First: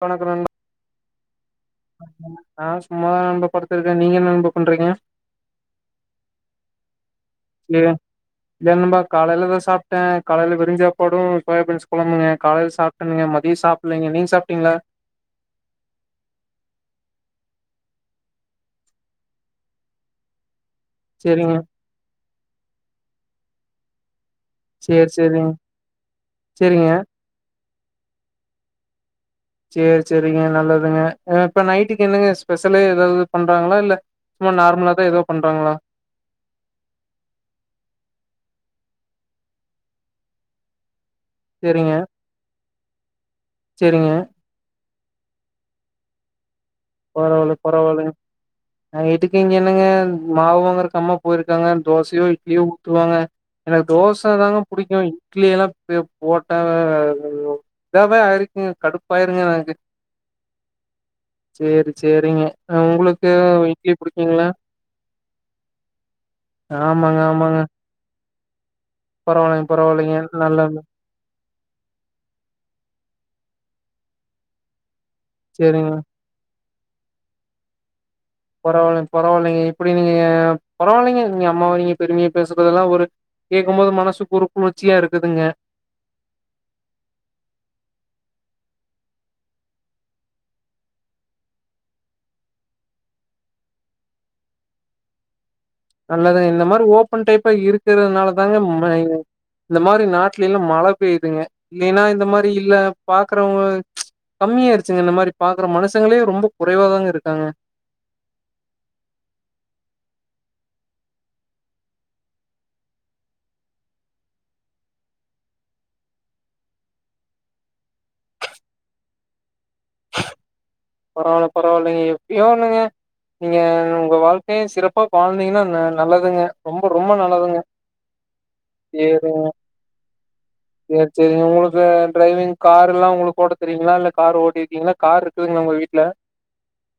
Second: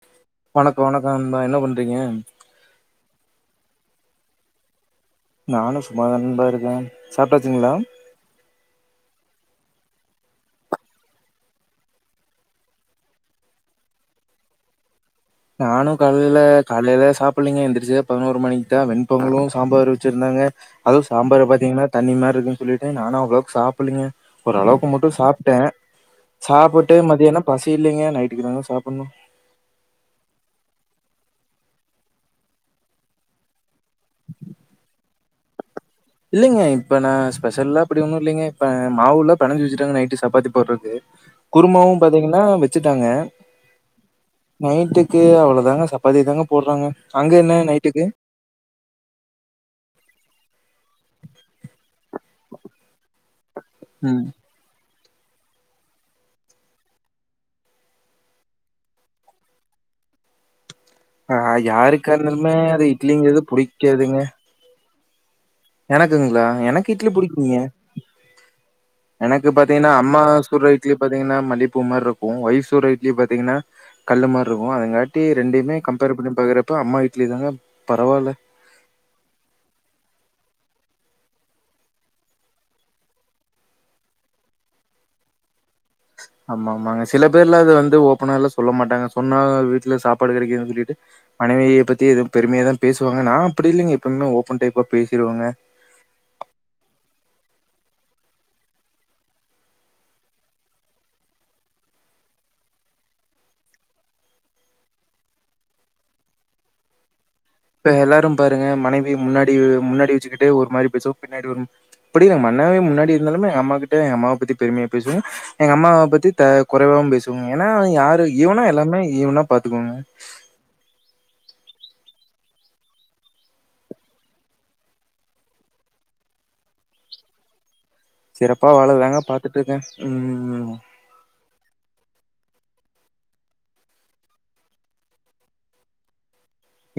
தொண தொண ண்பா வணக்கோ வணக்கோ ண்பா என்ன பண் நா சும்மாதா நண்பா படுத்துருக்கே நீங்க என்ன நண்பா பண்றீங்க நானு சும்மாதா நண்பா இருக்கே சாப்ட்டாச்சுங்களா இல்ல இல்ல நண்பா காலேல த சாப்ட்ட காலேல வெருஞ்சாப்பாடூ சோயாபீன்ஸ் கொழம்புங்க காலேல சாப் கனுங்க மதியோ சாப்பலிங்க நீங்க சாப்ட்டிங்களா நானு காலேல காலேல சாப்பில்லிங்க எந்துருச்சு பதினோரு மணிக்கு தா வெண்பொங்கலு சாம்பாரு வச்சுருந்தாங்க அதுவு சாம்பார சேரிங்க பாத்தீங்கன்னா தண்ணி மாரி இருக்குன்னு சொல்லிட்டு நானு அவ்ளோக்கு சாப்பலிங்க ஓரளவுக்கு மட்டு சேரி சேரிங்க சாப்ட்ட சேரிங்க சாப்பிட்டு மதியானோ பசி இல்லைங்க நைட்டுக்கு தாங்க சாப்பட்ணு சேரி சேரிங்க நல்லதுங்க இப்ப நைட்டுக்கு என்னங்க ஸ்பெஷலு எதாவது பண்றாங்களா இல்ல சும்மா நார்மலா தா எதோ பண்றாங்களா இல்லைங்க இப்ப நா ஸ்பெஷல்லா அப்டி ஒன்னு இல்லைங்க இப்ப மாவுல்லா பெனஞ்சு வச்சுட்டாங்க நைட்டு சப்பாத்தி போட்றக்கு குருமாவு சேரிங்க பாத்தீங்கன்னா வச்சுட்டாங்க சேரிங்க நைட்டுக்கு அவ்ளதாங்க சப்பாத்தி தாங்க போட்றாங்க அங்க பரவால்ல என்ன பரவால்லைங்க நைட்டுக்கு நைட்டுக்கு இங்க என்னங்க மாவுவாங்கறக்கு அம்மா போயிருக்காங்க தோசையோ இட்லியோ ஊத்துவாங்க எனக்கு ம் தோச தாங்க புடிக்கு இட்லி எல்லா போட்ட இதாவே ஆயிருக்குங்க கடுப்பாயிருங்க எனக்கு ஆ சேரி யாருக்கா சேரிங்க இருந்தாலுமே அது உங்களுக்கு இட்லிங்கிறது இட்லி புடிக்காதுங்க. புடிக்குங்களா எனக்குங்களா எனக்கு இட்லி ஆமாங்க புடிக்குங்க ஆமாங்க எனக்கு பரவாயில்லைங்க பாத்தீங்கன்னா பரவாயில்லைங்க அம்மா நல்ல சுட்ற இட்லி பாத்தீங்கன்னா மல்லிப்பூ மாரி இருக்கு ஒய்ஃப் சூட்ற இட்லி பாத்தீங்கன்னா கல்லு மாரி இருக்கு அதுங்காட் டி ரெண்டிமே சேரிங்க கம்பேர் பண்ணி பாக்கறப்ப அம்மா இட்லி தாங்க பரவால்ல பரவால்லங் பரவால்லைங்க இப்டி நீங்க பரவாயில்லைங்க நீங்க அம்மாவ நீங்க பெருமையா பேசும்போதெல்லா ஒரு கேட்கும் போது மனசுக்கு ஒருகுளிர்ச்சியா இருக்குதுங்க ஆமா ஆமாங்க சில பேர்ல அத வந்து ஓப்பனா வெல்ல சொல்ல மாட்டாங்க சொன்னா வீட்ல சாப்பாடு கிடைக்காதுன்னு சொல்லிட்டு மனைவிய பத்தி எதும் பெருமையா தா பேசுவாங்க நா அப்டி இல்லைங்க எப்பயுமே ஓபன் டைப்பா பேசிருவங்க நல்லதுங்க இந்த மாரி ஓப்பன் டைப்பா இருக்கறதுனால தாங்க மை இந்த மாரி நாட்டுலேல்லா மழ பெய்யுதுங்க இல்லேன்னா இந்த மாரி இல்ல பாக்குறவங்க கம்மியாடுச்சுங்க இந்த மாரி பாக்ற மனுசங்களே ரொம்ப குறைவாதாங்க இருக்காங்க இப்ப எல்லாரு பாருங்க மனைவி முன்னாடி முன்னாடி வச்சுக்கிட்டே ஒரு மாரி பேசுவாங்க பின்னாடி ஒரு அப்டிலிங்க மன்னாவே முன்னாடி இருந்தாலுமே எ அம்மா கிட்ட எ அம்மாவ பத்தி பெருமையா பேசுவே எங்க அம்மாவ பத்தி த குறைவாவு பேசுவங்க ஏன்னா யாரு ஈவனா எல்லாமே ஈவனா பாத்துக்கோங்க பரவால்ல பரவால்லைங்க எப்டியோ ஒண்ணுங்க நீங்க உங்க வாழ்க்கைய சிறப்பா வாழ்ந்தீங்கன்னா நல்லதுங்க ரொம்ப ரொம்ப நல்லதுங்க சிறப்பா வாழதாங்க சேரிங்க பாத்துட்ருக்க ம் சேரி சேரிங்க உங்களுக்கு ட்ரைவிங் கார் எல்லா உங்களுக்கு ஓட்ட தெரியுங்களா இல்ல கார் ஓட்டிருக்கீங்களா கார் இருக்குதுங்கலா உங்க வீட்ல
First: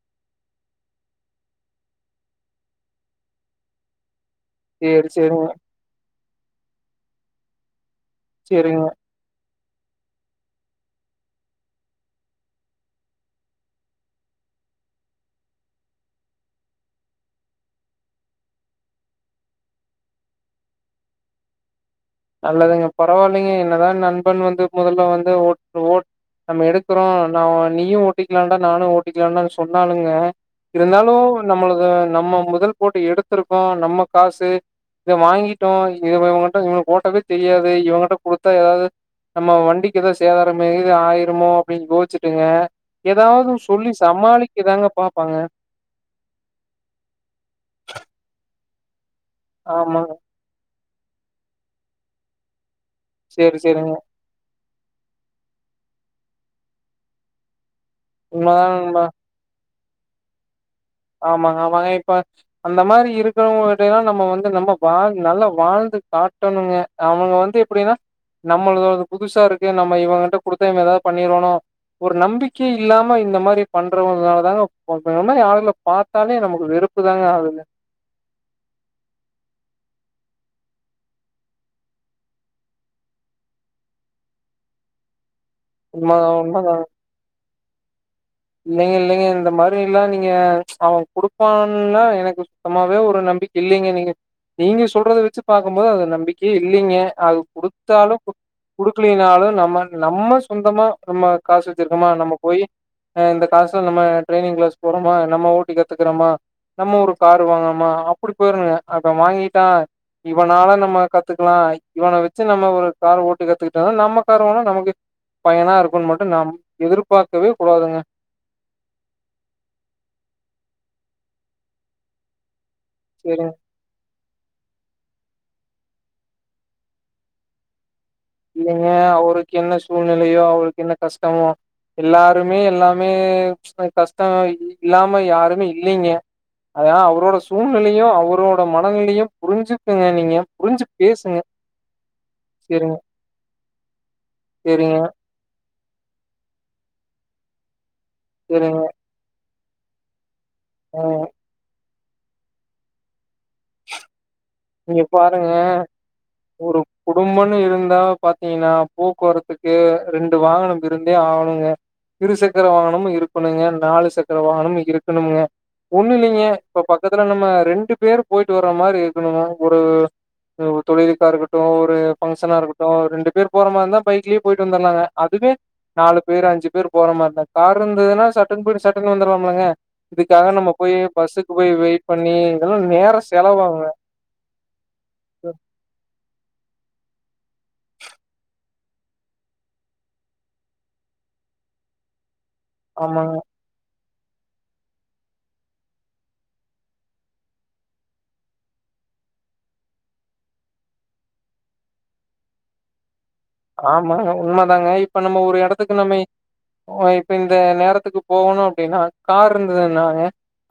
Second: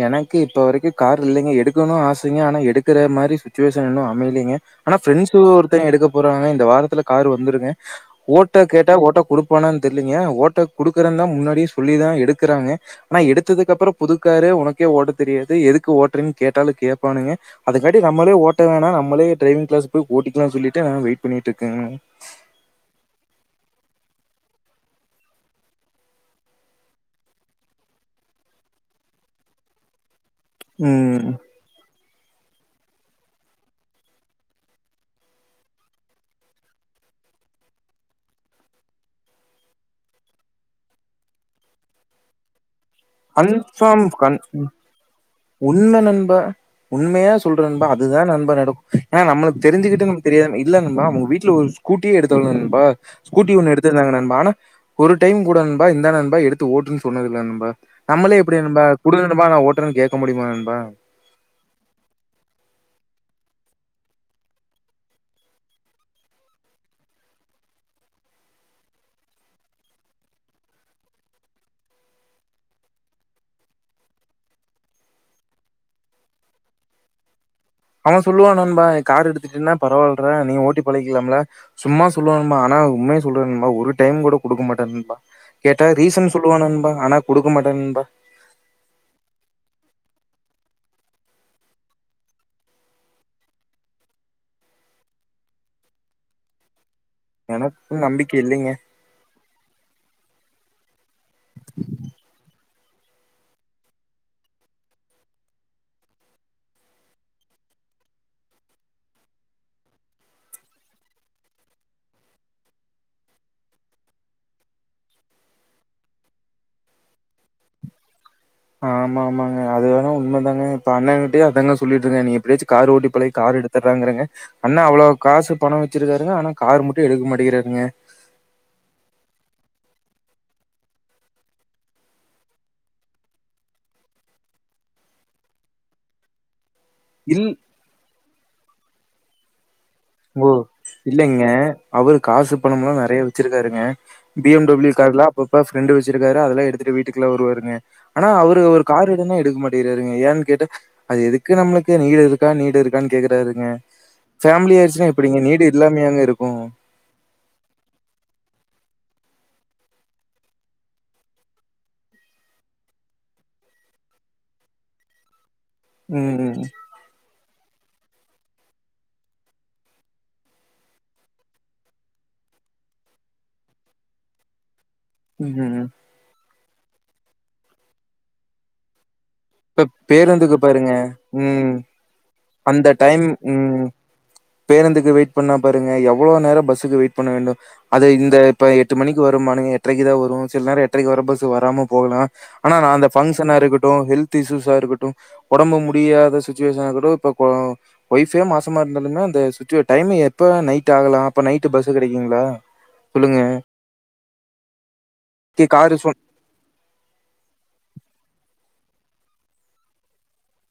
எனக்கு இப்ப வரைக்கு கார் இல்லைங்க எடுக்கணு ஆசைங்க ஆனா எடுக்கற மாரி சுச்சுவேஷன் இன்னு அமையலங்கே ஆனா சேரி பிரண்ட்ஸ்ல சேரிங்க ஒருத்த எடுக்க போறாங்க இந்த வாரத்துல கார் வந்துருங்க ஓட்ட சேரிங்க கேட்டா ஓட்ட குடுப் போன தெர்லிங்க ஓட்ட குடுக்கறன் தா முன்னாடியே சொல்லி தா எடுக்கறாங்க ஆனா எடுத்ததுக்கு அப்றோ புது காரே உனக்கே ஓட்ட தெரியாது எதுக்கு ஓட்ரன்னு கேட்டாலு கேப்பானுங்க அதங்காட்டி நம்மளே ஓட்ட வேணா நம்மளே ட்ரைவிங் கிளாஸ் போய் ஓட்டிக்கலா சொல்லிட்டு நா வெயிட் பண்ணிட்டு இருக்கங்க நல்லதுங்க பரவால்லைங்க என்னதா நண்பன் வந்து மொதல்ல வந்து ஓட் ஓட் நம்ம எடுக்றோ நா நீயு ஓட்டிக்கலாடா நானு ஓட்டிக்கலான்னு சொன்னாலுங்க இருந்தாலு ம் நம்மளது நம்ம முதல் போட்டு எடுத்துருக்கோ நம்ம காசு இத வாங்கிட்டோ இவங்கிட்ட இவனுக்கு ஓட்டவே தெரியாது இவங்கிட்ட கொடுத்தா எதாது நம்ம வண்டிக்கு எதோ சேதாரம் இது ஆயிரமோ அப்டின்னு யோச்சுட்டுங்க எதாவது சொல்லி கன்ஃபார்ம் கன் சமாளிக்கதாங்க பாப்பாங்க உண்ம நண்பா உண்மைய சொல்லுற நண்பா அதுதா நண்பா நடக்கு ஏனா நம்மளுக் ஆமாங்க. தெரிஞ்சிகிட்டு தெரியாத இல்ல நண்பா அவுங்க வீட்ல ஒரு ஸ்கூட்டியே எடுத்தாலு நண்பா ஸ்கூட்டி சரி, ஒண்ணு சரிங்க. எடுத்திருந்தாங்க நண்பா ஆனா ஒரு டைம் கூட நண்பா இந்தா நண்பா எடுத்து ஓட்டுன் சொன்னதுல்ல நண்பா நம்பளே எப்டி உண்மதாங்க நண்பா உண்ம. குடு நண்பா நா ஓட்டறன் கேக்க முடியுமா நண்பா ஆமாங்க ஆமாங்க இப்ப அந்த மாரி இருக்கிறவங்கிட்டயெல்லா நம்ம வந்து நம்ம வாழ் நல்லா வாழ்ந்து காட்டணுங்க அவுங்க வந்து எப்டின்னா நம்மளத வந்து புதுசா இருக்கு நம்ம இவுங்கிட்ட குடுத்தா இவன் ஏதாவது பண்ணிருவானோ ஒரு நம்பிக்கை இல்லாம இந்த மாரி பண்றவனாலதாங்க இந்த மாரி ஆளுங்கள பாத்தாலே நமக்கு வெறுப்பு தாங்க ஆகுது அவன் சொல்லுவான் நண்பா கார் எடுத்துட்டினா பரவாயில்றா நீ ஓட்டி பழகிகலாம்ல சும்மா சொல்லுவா நண்பா ஆனா உண்மைய சொல்லுற நண்பா ஒரு டைம் கூட குடுக்க மாட்டான் நண்பா கேட்டா உண்ம ரீசன் சொல்லுவான் உண்மதாங்க நண்பா ஆனா குடுக்க மாட்டான் நண்பா இல்லைங்க இல்லைங்க இந்த மாரி எல்லா நீங்க அவுங் குடுப்பான்லா எனக்கு சுத்தமாவே ஒரு நம்பிக்க இல்லைங்க நீங்க நீங்க சொல்றத வச்சு பாக்கும் போது அது நம்பிக்கே இல்லிங்க அது எனக்கு குடுத்தாலு குடு நம்பிக்கை இல்லைங்க குடுக்ளினாலு நம்ம நம்ம சொந்தமா நம்ம காசு வச்சிருக்கோமா நம்ம போயி ஆ இந்த காசுல நம்ம ட்ரைவிங் கிளாஸ் போறோமா நம்ம ஓட்டி கத்துக்கறமா நம்ம ஒரு காரு வாங்கனமா அப்டி போயிருங்க அப்ப வாங்கிட்டா இவனால நம்ம கத்துக்லா இவன வச்சு நம்ம ஒரு கார் ஓட்டி கத்துக்கிட்டாதா நம்ம கார் வாங்குனா நமக்கு பயனா இருக்குன்னு மட்டு நம் எதிர்பார்க்கவே கூடாதுங்க ஆமா ஆமாங்க அது வேணா உண்மைதாங்க இப்ப ஆமா ஆமாங்க அதுவேனா உண்மதாங்க இப்ப அண்ணங்கிட்டயே அதாங்க சொல்லிட்டு இருக்க நீ எப்டியாச்சு கார் ஓட்டி பழகி சேரிங் கார் எடுத் எடுத்தறாங்கறாங்க அண்ணா அவ்ளோ காசு பணோ வச்சிருக்காருங்க ஆனா கார் மட்டு எடுக்க மாட்டிகிறாருங்க இல்லங்க அவருக்கு என்ன சூழ்நிலையோ அவருக்கு என்ன கஷ்டமோ எல்லாருமே எல்லாமே கஷ்டோ இல்லாம யாருமே இல்லைங்க அதா அவரோட இல் சூழ்நிலையு அவரோட மனநிலையு புரிஞ்சு நீங்க ஓ பேசுங்க இல்லேங்க அவரு காசு பணம்லா செரிங்க நறைய வச்சிருக்காருங்க பி எம் டபள்யூ செரிங்க கார்லா அப்பப்ப ஃப்ரெண்டு வச்சிருக்காரு அதல்லா எடுத்துட்டு வீட்டுககுள்ள வருவாருங்க ஆனா அவரு செரிங்க ஒரு கார் எடுனா எடுக்க மாட்டிறாருங்க ஏன்னு கேட்டா ஆ அது எதுக் கு நம்மளுக்கு நீடு இருக்கா நீடு இருக்கான்னு கேக்குறாருங்க ஃபேமிலியா எப்டிங்க நீடு இல்லாமையாங்க இருக்கு குடும்பம்ன்னு இருந்தா பாத்தீங்னா போக்குவரத்துக்கு ரெண்டு வாகனம் இருந்தே ஆகணும்ங்க இரு சக்கர வாகனமு இருக்கணுங்க நாலு சக்கர வாகனமு இருக்கணும்ங்க ஒண்ணு ம், இல்லைங்க ம். இப்ப பக்கத்துல நம்ம ரெண்டு பேர் போயிட்டு வர்ற மாரி இருக்கணும்னா ஒரு தொழிலுக்கா இருக்கட்டு ஒரு ஃபங்க்ஷனா இருக்கட்டு ரெண்டு பேர் போற மார் இருந்தா பைக்லயே போயிட்டு வந்தர்லாங்க அதுவே ம். நாலு பேர் அஞ்சு பேர் போற மார் இருந்தா கார் இருந்ததுன்னா ச ட்டுன்னு போய்ட்டு சட்டுன்னு வந்துராம்லங்க இப்ப இதுக்காக பேருந்துக்கு நம்ம பாருங்க. போய் பஸ்ஸுக்கு ம். போய் வெயிட் பண்ணி இதெல்லா அந்த நேர டைம் ம் செலவாகுங்க பேருந்துக்கு வெயிட் பண்ணா பாருங்க எவ்ளோ நேரோ பஸ்ஸுக்கு வெயிட் பண்ண வேண்டும் அது இந்த இப்ப எட்டு மணிக்கு வருமானுங்க எட்றைக்கு தா வரு சில நேரோ எட்றைக்கு வர பஸ்சு வராம போகலா ஆனா நா அந்த ஆமாங்க ஃபங்க்ஷனா இருக்கட்டு ஹெல்த் இஸ்யூஸா இருக்கட்டு உடம்பு முடியாத சுச்சுவேஷனாகட்டு இப்ப ஒய்ஃபே மாசமா இருந்தாலுமே இந்த சிச்சுவல் டைம் எப்போதா நைட் ஆகலா அப்ப நைட்டு பஸ் கெடைக்குங்ளா சொல்லுங்க ஆமாங்க உண்ம தாங்க இப்ப நம்ம ஒரு கே இடத்துக்கு காரு சொன் நம்மை ஓ இப்ப இந்த நேரத்துக்கு போகணு அப்டின்னா கார் இருந்ததுன்னாங்க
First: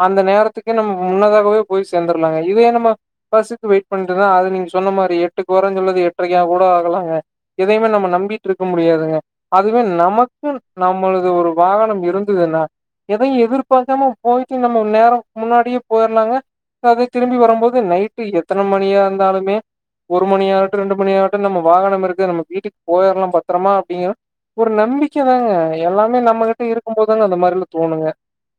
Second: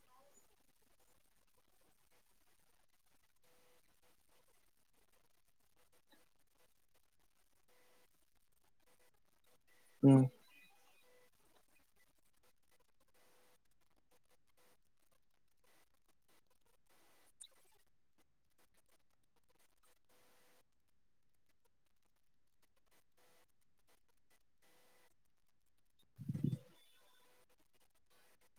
அந்த நேரத்துக்கே நம்ம முன்னதாகவே போய் சேர்ந்துருலாங்க இதே நம்ம பஸ்ஸுக்கு வெயிட் பண்றதுதா அது நீங்க சொன்ன மாரி எட்டுக்கு போறன்னு சொல்றது எட்டரைக்கா கூட ஆகலாங்க எதையுமே நம்ம நம்பிட்டுருக்க முடியாதுங்க அதுவே ம் நமக் கு நம்மளது ஒரு வாகனம் இருந்துதின்னா எதையு எதிர்பாக்காம போயிட்டு நம்ம நேரோ முன்னாடியே போயிரலாங்க அதுக்காகவே திரும்பி வரபோது நைட்டு எத்தன மணியா இருந்தாலுமே ஒரு மணி ஆகட்டு ரெண்டு மணி ஆகட்டு நம்ம வாகனம் இருக்கு நம்ம வீட்டுக்கு போயிரலா பத்திரமா அப்டிங்கிற ஒரு நம்பிக்கை தாங்க எல்லாமே நம்மகிட்ட இருக்கு போது தாங்க அந்த மாரிலா தோணுங்க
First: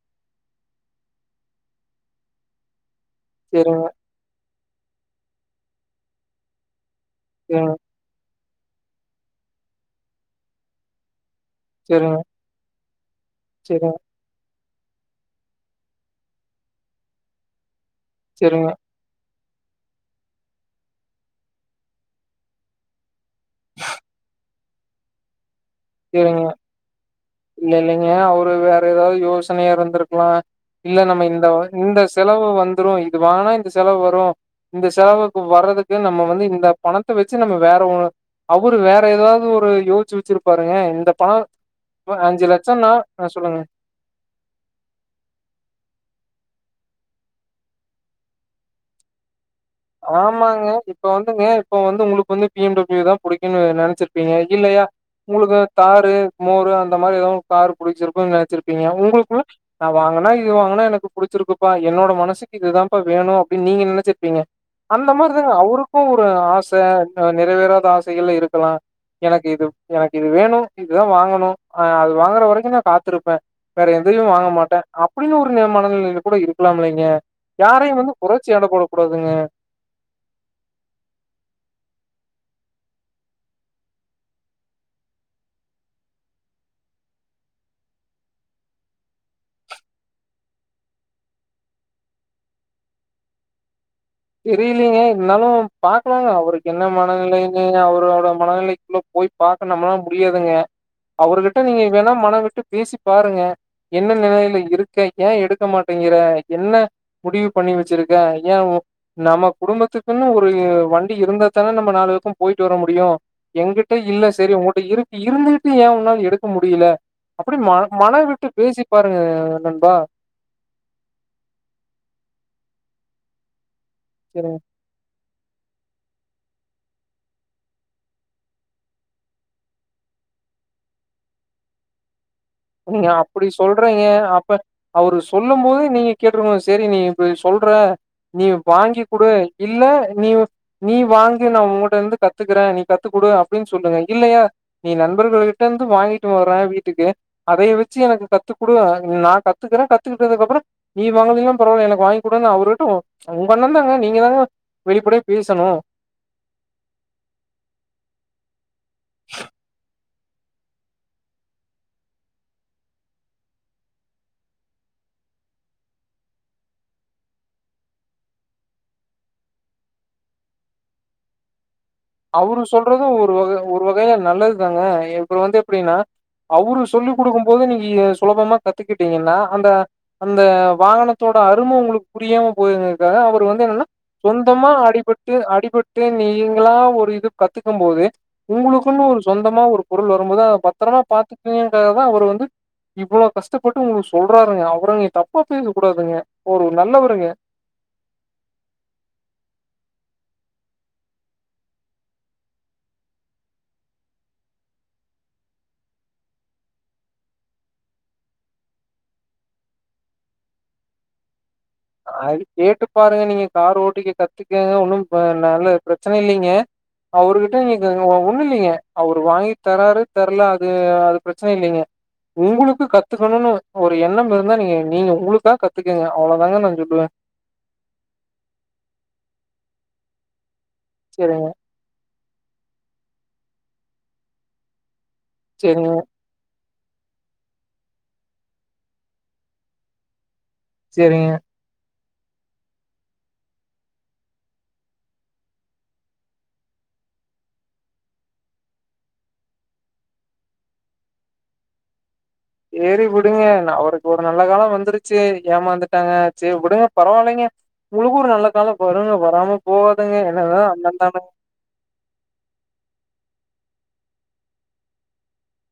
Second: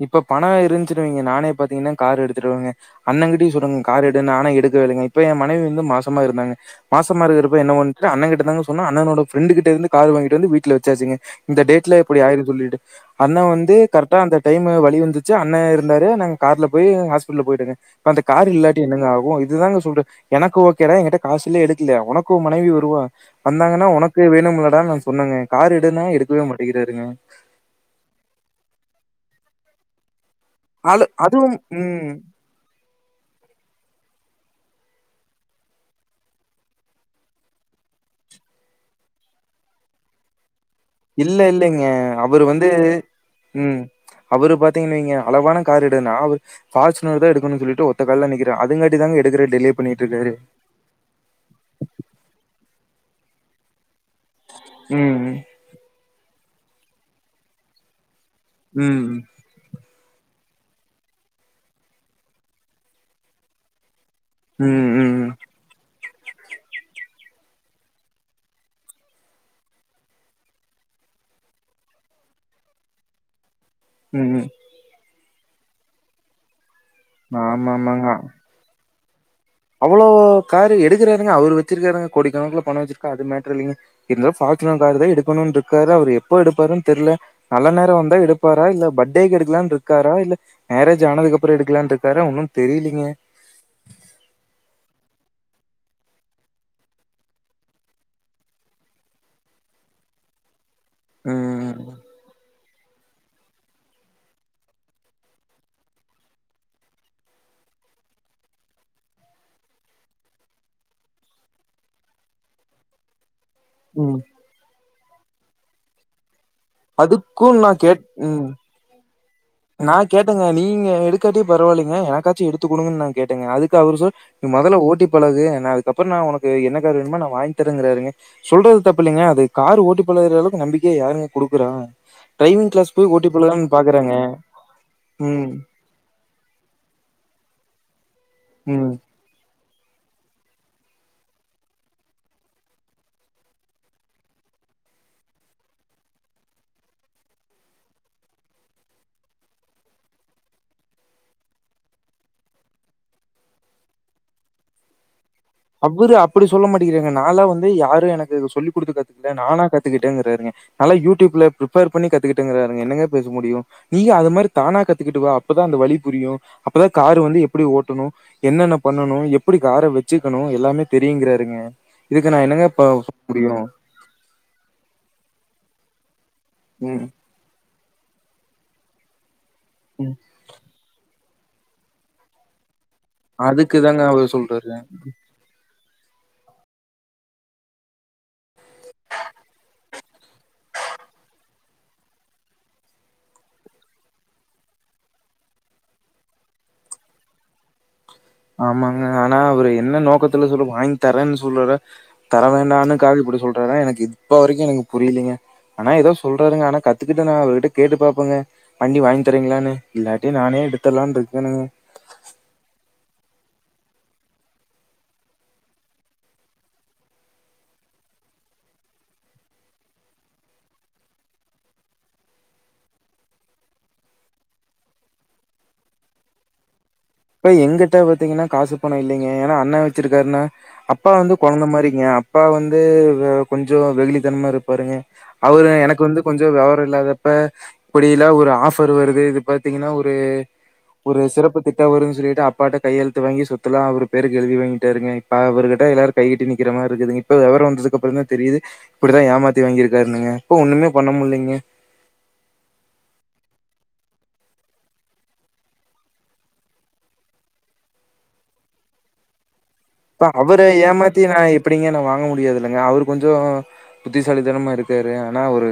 இப்ப பணம் இருஞ்ச்சுன்னு வைங்க நானே பாத்தீங்கன்னா கார் எடுத்துடுவேங்க அண்ணங்கிட்டயு சொல்லுங்க சேரிங்க கார் எடு நானு எடுக்கவே இல்லைங்க இப்ப எ மனைவி வந்து மாசமா இருந்தாங்க மாசமா இருக்கிறப்ப என்ன ஒன் அண்ணன் கிட்ட தாங்க சொன்னே அண்ணனோட ஃப்ரெண்டு கிட்ட இருந்து கார் வாங்கிட்டு வந்து வீட்ல வச்சாச்சுங்க இந்த டேட்ல சேரிங்க இப்டி ஆகிடு சொல்லிட்டு அண்ணே வந்து சேரிங்க சேரிங்க கரெக்டா அந்த டைம் ஆக வலி வந்துச்சு அண்ணன் இருந்தாரு நாங்க கார்ல போய் ஹாஸ்பிட்டல்ல போயிட்டங்க அப்ப அந்த கார் சேரிங்க இல்லாட்டி என்னங்க ஆகு இதுதாங்க சொல்றே எனக்கு ஓகேடா என்கிட்ட காசில்ல எடுக்கல உனக்கு உன் மனைவி வருவா வந்தாங்கன்னா உனக்கு வேணும்லடான்னு நா சொன்னேங்க கார் எடுன்னா எடுக்கவே சேரிங்க மாட்டேங்கிறாறுங்க இல்ல இல்லைங்க அவரு வேற ஏதாவது யோசனையா இருந்திருக்கலா இல்ல ஆளு நம்ம அதுவும் இந்தவ இந்த ம் செலவு வந்துரு இது வாங்கனா இந்த செலவு வரு இந்த செலவுக்கு வர்றதுக்கு நம்ம வந்து இந்த பணத்த வச்சு நம்ப வேற ஒரு அவரு வேற ஏதாவது ஒரு யோசிச்சு வெச்சிருப்பாருங்க இல்ல இல்லைங்க அவரு வந்து ஆ சொல்லுங்க ம் ம் அவரு பாத்தீங்கன்னு வைங்க அளவான காரிடு நாவு ஃபார்சுனர் தா எடுக்கணு சொல்லிட்டு ஒத்தக்கால்ல நிக்கிறே அதுங்காட்டி தங்க எடுக்குற டிலே பண்ணிட்டு இருக்காரு. ஆமாங்க இப்ப வந்துங்க இப்ப வந்து உங்களுக்கு வந்து பி எம் டபியூ தா புடிக்குனு நெனச்சிருப்பீங்க இல்லயா ம். உங்களுக்கு தாரு மோரு அந்த மாரி எதுவு கார் புடிச்சிருக்குங்க நெனச்சுருப்பீங்க ம். உங்களுக்குள்ள நா வாங்கனா இது வாங்கனா எனக்கு புடிச்சிருக்குப்பா என்னோட மனசுக்கு இதுதாப்பா வேணு அப்டினு நீங்க நெனச்சிருப்பீங்க ம். அந்த ம். மாரிதாங்க அவருக்கு ஒரு ஆச அ நிறைவேறாத ஆசைகள்ல இருக்கலா எனக்கு இது எனக்கு இது வேணு இதுதா வாங்கணு அ அது வாங்கற வரைக்கு நா காத்துருப்பே வேற ம். எதையு ம். வாங்க மாட்டே அப்டின்னு ஒரு ந மனநிலைல கூட இருக்கலாமி ல்லைங்க யாரையு வந்து குற ச்சி எட போடக்கூடாதுங்க அவ்ளோ காரு எடுக்கிறாருங்க அவரு வச்சிருக்காருங்க கோடிக்கணக்குல பணம் வச்சிருக்கா அது மேட்டரு இல்லீங்க இருந்தாலு ஃபார்ச்சுனர் கார் தா எடுக்கணுனு இருக்காரு அவரு எப்போ எடுப்பாருன் தெர்ல நல்ல நேரோ வந்தா எடுப்பாரா இல்ல பட்டேகு எடுக்கலான் இருக்காரா இல்ல மேரேஜ் ஆனதுக்கப்பறோ எடுக்கலானு இருக்காரா ஒன்னு தெரியலீங்க தெரியலைங்க இருந்தாலு பாக்கலாங்க அவருக்கு என்ன மனநிலைனு அவரு அவரோ மனநிலைக்குள்ள போய் பாக்க நம்மலா முடியாதுங்க அவர்கிட்ட நீங்க ம். வேணா மனவிட்டு பேசி பாருங்க என்ன நிலைல இருக்கே ஏன் எடுக்க மாட்டேங்கிற என்ன முடிவு பண்ணி வச்சிருக்க ஏ ‌ஓ நம்ம குடும்பத்துக்குனு ஒரு வண்டி இருந்தா தான நம்ம நாலு பக்க போயிட்டு வர முடியு எங்கிட்ட ம். இல்ல செரி உங்கட்ட இருக்கு இருந்துகிட்டு ஏன் உன்னால எடு க்க முடியல அப்டி அதுக்கும் மன நான் கேட் மன ம். விட்டு பேசி பாருங்க நா நண்பா கேட்டேங்க நீங்க எடுக்காட்டியு பரவால்லிங்க எனக்காச்சு எடுத்து குடுங்கனு நா கேட்டேங்க அதுக்கு அவரு சொ நீ செரிங் மொதல ஓட்டி பழகு நா அதுக்கப்பறோ நா உனக்கு என்ன காரு வேணுமோ நா வாங்கி தரேங்கிறாருங்க சொல்றது தப்பில்லைங்க அது காரு ஓட்டி பழகுற அளவுக்கு நம்பிக்கைய யாருங்க குடுக்குறா டிரைவிங் க்ளாஸ் நீங்க போய் ஓட்டிப் அப்படி பழகலான் சொல்றீங்க. பாக்றேங்க அப்ப அவரு சொல்லும்போதே நீங்க கேட்ருக்கணு செரி நீ இப்பிடி சொல்ற நீ ம். வாங்கி குடு இல்ல நீ நீ வாங்கி நா உங்கட்ட இருந்து கத்துக்கறே நீ கத்துக்குடு அப்டின் சொல்லுங்க இல்லையா நீ நண்பர்கள் கிட்ட இருந்து வாங்கிட்டு வர வீட்டுக்கு அதைய வச்சு எனக்கு கத்துகுடு நா கத்துக்குறே கத்துக்கிட்டதுக்கு அப்றோ நீ வாங்கலீனா பரவால்ல எனக்கு வாங்கி குடுனு அவருட்ட உங்க அண்ணந்தாங்க நீங்க தாங்க வெளிப்படையா பேசணு அவரு அப்டி சொல்ல மாட்டேக்கிறாங்க நாலா வந்து யாரு எனக்கு சொல்லிக் குடுத்து கத்துக்ல நானா கத்துக்கிட் டேங்றாருங்க நாலா யூடியூப்ல ப்ரிப்பேர் பண்ணி கத்துக்கிட்டேங்ராருங்க என்னங்க பேச முடியு நீயு அத மாரி தானா கத்துக்கிட்டு வா அப்பதா அந்த வலி புரியு அப்பதா காரு வந்து எப்டி ஓட்டணு என்னென்ன பண்ணணு எப்டி கார வெச்சுக்கணு எல்லாமே தெரியுங்றாருங்க இதுக்கு நா என்னங்க ப பண்ண முடியு போக நல்லது தாங்க இப்ப வந்து எப்டின்னா அவரு ம். சொல்லிக் குடுக்கு போது நீங்க சுலபமா கத்துக்கிட்டீங்கன்னா அந்த ம் இந்த வாகனத்தோட அரும உங்களுக்கு புரியாம பொய்ருங்க்க அவரு வந்து அதுக்கு என்னன்னா தாங்க அவரு சொந்தமா சொல்றாரு. அடிபட் டு அடிபட்டு நீங்களா ஒரு இது கத்துக்கு போது உங்களுக்குனு ஒரு சொந்தமா ஒரு பொருள் வரும்போது அத பத்தரமா பாத்துப்பீங்கன்றத தா அவரு வந்து இவ்ளோ கஷ்டப்பட்டு உங்களுக்கு சொல்றாருங்க அவர நீங்க தப்பா பேச கூடாதுங்க ஒரு நல்லவருங்க ஆமாங்க ஆனா அவரு என்ன நோக்கத்துல சொல்லு வாங்கி தரேன்னு சொல்லல தர வேணானுக்காக இப்டி சொல்றாரா எனக்கு இப்ப வரைக்கு எனக்கு புரியலீங்க ஆனா ஏதோ சொல்றாருங்க ஆனா கத்துக்கிட்டு நா அவர்கிட்ட கேட்டு பாப்பேங்க வண்டி வாங்கி தரீவீங்ளாணு இல்லாட்டி நானே எடுத்ராலானு இருக்கேனுங்க அது கேட்டு பாருங்க நீங்க கார் ஓட்டிக்க கத்துக்க ஒன்னும் ப நல்ல ப்ரச்சன இல்லிங்க அவருருகிட்ட நீங்க ஒண்ணு இல்லிங்க அவரு வாங்கி தராரு தர்ல அது அது ப்ரச்சன இல்லீங்க உங்களுக்கு கத்துக்கணுனு ஒரு எண்ணம் இருந்தா நீங்க நீங்க உங்களுக்கா கத்துக்கங்க அவ்வளோதாங்க நா இப்பவே இப்ப எங்கட்ட பாத்திங்கன்னா காசு பணோ இல்லிங்க ஏனா அண்ணா வச்சிருக்காருன்னா அப்பா வந்து சரிங்க கொழந்த மாரிங்க அப் பா வந்து வே கொஞ்சோ வெகுளித்தனமா இருப்பாருங்க அவரு சரிங்க எனக்கு வந்து கொஞ்ச விவர இல்லாதப்ப இப்பிடியெல்லா ஒரு ஆஃபர் வருது இது பாத்திங்கன்னா ஒரு ஒரு சரிங்க சிறப்புத் தா வருது சொல்லிட்டு அப்பாட்ட கையெழுத்து வாங்கி சொத்தலா அவரு பேருக்கு எழுதி வாங்கிட்டாருங்க இப்ப அவர்கிட்ட எல்லாரு கைகட்டி நிக்கிற மாரி இருக்குதுங்க இப்ப விவரோ வந்ததுக்கு அப்றோதா தெரியுது இப்டித்தா ஏமாத்தி வாங்கிருக்காருன்னுங்க இப்போ ஒண்ணுமே பண்ண முட்லிங்க சேரி விடுங்க ந அவருக்கு ஒரு நல்ல காலோ வந்துருச்சி ஏமாந்துட்டாங்க செரி உடுங்க பரவா இல்லிங்க உங்களுக்கு ஒரு நல்ல காலோ கொரோனா வராம போவே இப்ப அவர ஏமாத்தி நா எப் டிங்க நா வாங்க முடியாதுல்லங்க அவரு கொஞ்சோ புத்திசாலித்தனமா இருக்காரு ஆனா அவரு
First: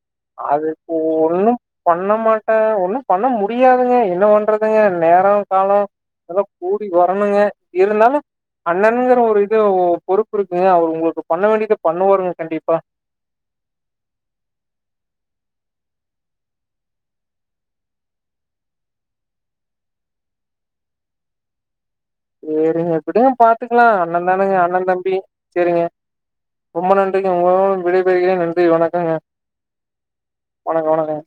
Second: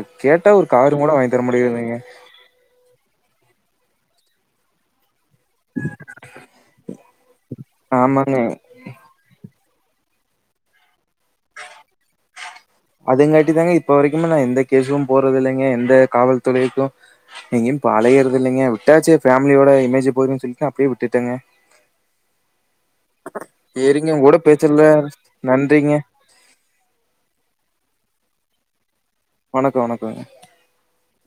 அதுக்கோரு பண்ண மாட்டாங்க ஒண்ணு பண்ண முடியாதுங்க என்ன பண்றதுங்க நேரோ காவோ இதல்லா கூடி வரணுங்க இருந்தாலு ஆமாங்க அண் ணனுங்ர ஒரு இது பொறுப்பு இருக்குங்க அவர் உங்களுக்கு பண்ண வேண்டியத பண்ணுவாருங்க கண்டிப்பா அதுங்காட்டி தாங்க இப்ப வரைக்குமே நா எந்த கேசுமே போட்றது இல்லைங்க எந்த காவல்துறைக்கு எங்கையு இப்ப அலையறது இல்லைங்க விட்டாச்சு ஃபேமிலியோட இமேஜ் பொய்ட்னு சொல்லிட்டு அப்பிடியே விட்டுட்டங்க சேரிங்க விடுங்க பாத்துக்கலா சரிங்க அண்ண உங்க கூட தானுங்க அண்ண பேச்சல தம்பி செரிங்க நன்றிங்க ரொம்ப நன்றிங்க உங்களோட விடைபெறுகிறே நன்றி வணக்கங்க வணக்கம் வணக்கங்க வணக்க வணக்கங்க